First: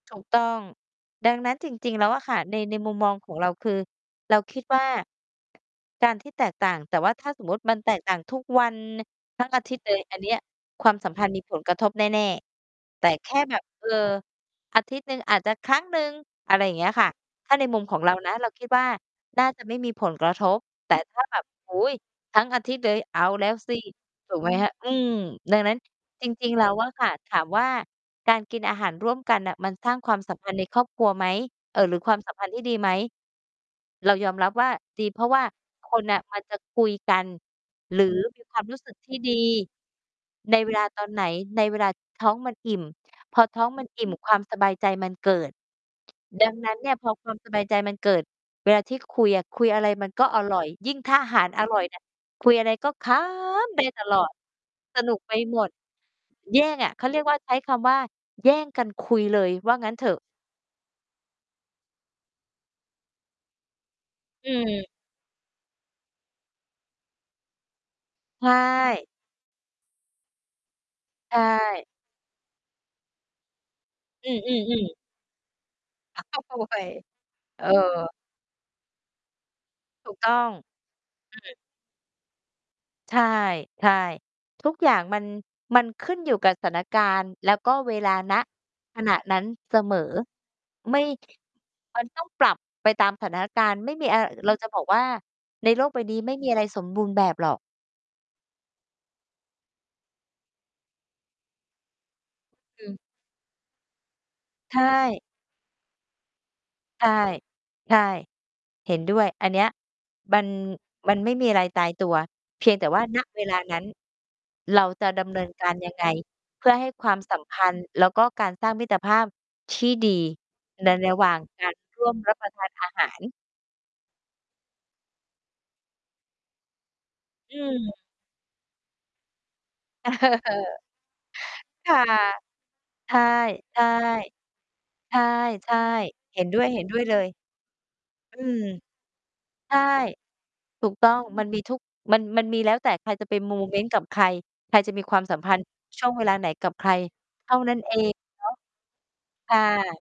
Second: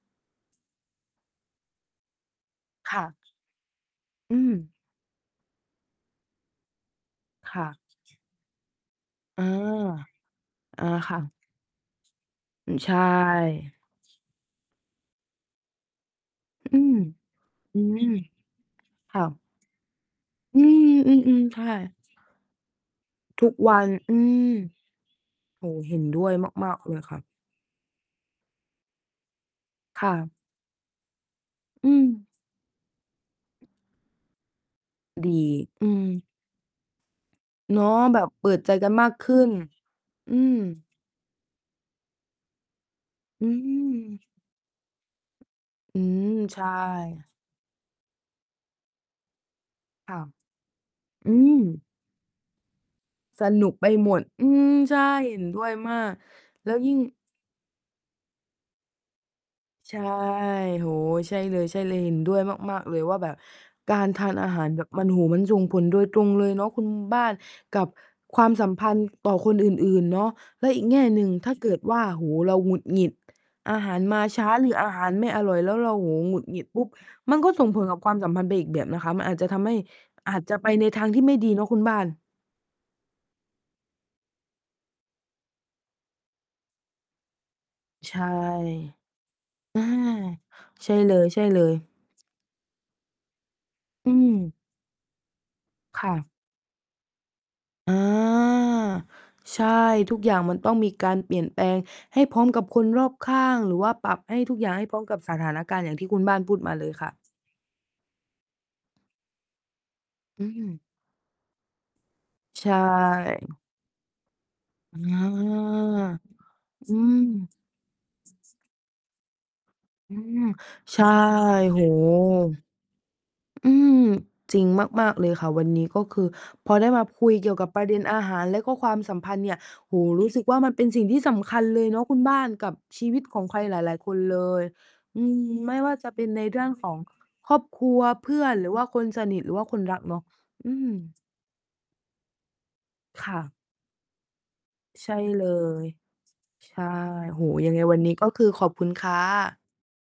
ถูกต้อง ดังนั้นจริง ๆ แล้วอะค่ะ ใน ในมคุม่มองะ ของเรา คือเอรืาคิดม ว่า การที่แตกต่าง แต่ว่าถ้าสมมคุติ่ะ มันแตกต่างทุกวัน ทอัา ้ง อาทิตย์เลย อันเนี้ยเอคอ วามสัคม่พันธะ ์มีผลกระทบแน่ อืม ใช่ ๆ แต่แค่แบบ เออ อาทิตย์หนึ่งอาจจะครั้งหนึ่ง อะไรอย่าองืเงี้ยม ค่ะ ถ้าในมอุืมขอม งเรานะ เราคิดว่าค่ะ น่าจะไม่มีผลกระทบ อืแต่ม อถ้า แืบม บ ๆ ใช่ โอ้โฮ ทั้งอาทิตย์เลย เอาแทลุ้กวสวิ ัน อืถูกไหม มคะ อืม ดังโอ้นั้โน ฮ เห็นด้จวยริง ๆ แล้มาว ก อๆ เะลยค่ะ ค่ะ ถามว่า "การกินอาหารร่วมกันน่ะ มันสร้างคค่วามสะ ัมพันธ์ในครอบครัวไหม?" เอ่อ อืหรือ "ความม สัมพันธ์ที่ดีไหม?" เรายอมรับว่าดี เพราดะี ว่าอืคม นน่ะมันจะคุยกัน เนาะ หรือแบบมีเปิควาดมใจรู้กสัึนก มทากี่ขดีึ้น อืม ใน เวลา ตอนไหน ในเวลาท้องมันอิ่ม พออืท้องมันอิ่ม ม ความสบายใจมันเกิด อืม ดังใชนั้นเนี่ย พอค่ วามสบายใจมันเกิด เวลาที่คุยอะ คุยอะไรมัคน่ะ ก็อร่อย ยิ่งถ้าออาืหาร ม อร่อยเนี่ย คุยอะไรก็ขสนุกำได้ไปตหมลด อด อืม ใชส่ นุกไปเห็นหดม้วด ยมาก แย่แล้วงอยะ ิ่ง เขาเรียกว่า ใช้คำว่า "แย่งกันคุย" เลย ว่างั้ใชน่ เถอะ โอ้โฮ ใช่เลย ๆ เห็นด้วยมาก ๆ เลยว่าแบบการทานออาหาร แบืม บมัน โอ้โฮ มันส่งผลโดยตรงเลยเนาะคุณบ้าน กับควใชามสัมพันธ่ ์ต่อคนอื่น ๆ เนาะ แล้วอีกแง่หนึ่ง ใชถ้าเกิด่ ว่า โอ้โฮ เราหงุดหงิด อาหารมาอืช้าหรืออ อาๆ ๆ หารไม่อร่อย แล้วเรา โอ้โฮ หักหคงุ่าดตหังิวดไป ปุ๊บ มันก็เสออ ่งผลกับความสัมพันธ์ไปอีกแบบนะคะ มันอาจจะทำให้ ถูกต้อาอจง จะไปในทางที่ไม่อืดีม เนาะคุณบ้าน ใช่ ใช่ ทุกอย่างมัน มันขึ้นอยู่กับสถานการณ์ แล้วก็เวลา ใช่ ณ ขณะนั้นเสอา มอ ใช่ไม่ เลย ๆ มันต้องปรับไปตามสถานการณ์ ไม่มีอือะ เราม จะบอกว่า ในโลกใบค่นี้ะ ไม่มีอะไรสมบูรณ์แบบหรอก อา ใช่ ทุกอย่างมันต้องมีการเปลี่ยนแปลงให้พร้อมกับคอนืม รอบข้าง หรือว่าปรับให้ทุกอย่างไทให้พร้อมกับ่ สถานการณ์ อย่างที่คุณบ้านพูดมาเลยใชค่่ ะ ใช่ เห็นด้วย อันเนี้ย มัอืน ม มันไม่มีอะไรตายตัว เพใชียงแต่ว่า ณ เว่ ลานั้น เราอา จะดำเนินการยังไง เพื่อให้อืความสัมม พันธ์ แล้วก็การสร้างมิตรภาพที่ ดีอืม ใน ใช่ ระหว่างกาโรอ้โรฮ ่วมรับประทาน อาหาร อืม จริงมาก ๆ เลยค่ะ วันนี้ ก็คือพอได้มาคุยเกีอ่ยืวกับประเม ด็นอาหาร และก็ความสัมพันธ์เนี่ย โอ้โเฮ รู้สึกอว่า มันเอ ป็นสิ่งที่สำคัญเลยค่เนะ าะคุณบ้าน กับชีใชว่ ิตของใครหใลช่ าย ๆ คนเลย ใชอื่ ม ใไชม่่ ว่าจะเป็นเใหน็นดเร้ืว่องของ ย ๆ เลย ครอบครัว เพอืื่อน ม หรือว่าคนสนิท หรือว่าใชค่ นรักเนาะ อืถูม กต้อง มันมีทุก มัน มันมีแล้วแต่ใครจคะไ่ปโะ มเมนต์กับใคร ใครจะมีใชค่วามสัเมลพันธ์ย ช่วงเวลาไหนกัใชบใค่ รโอ้โฮ เท่ายันัง้ไน งเอวันนี้ ง ก็คือขอบคุณค่เนาะ คะ ่ะ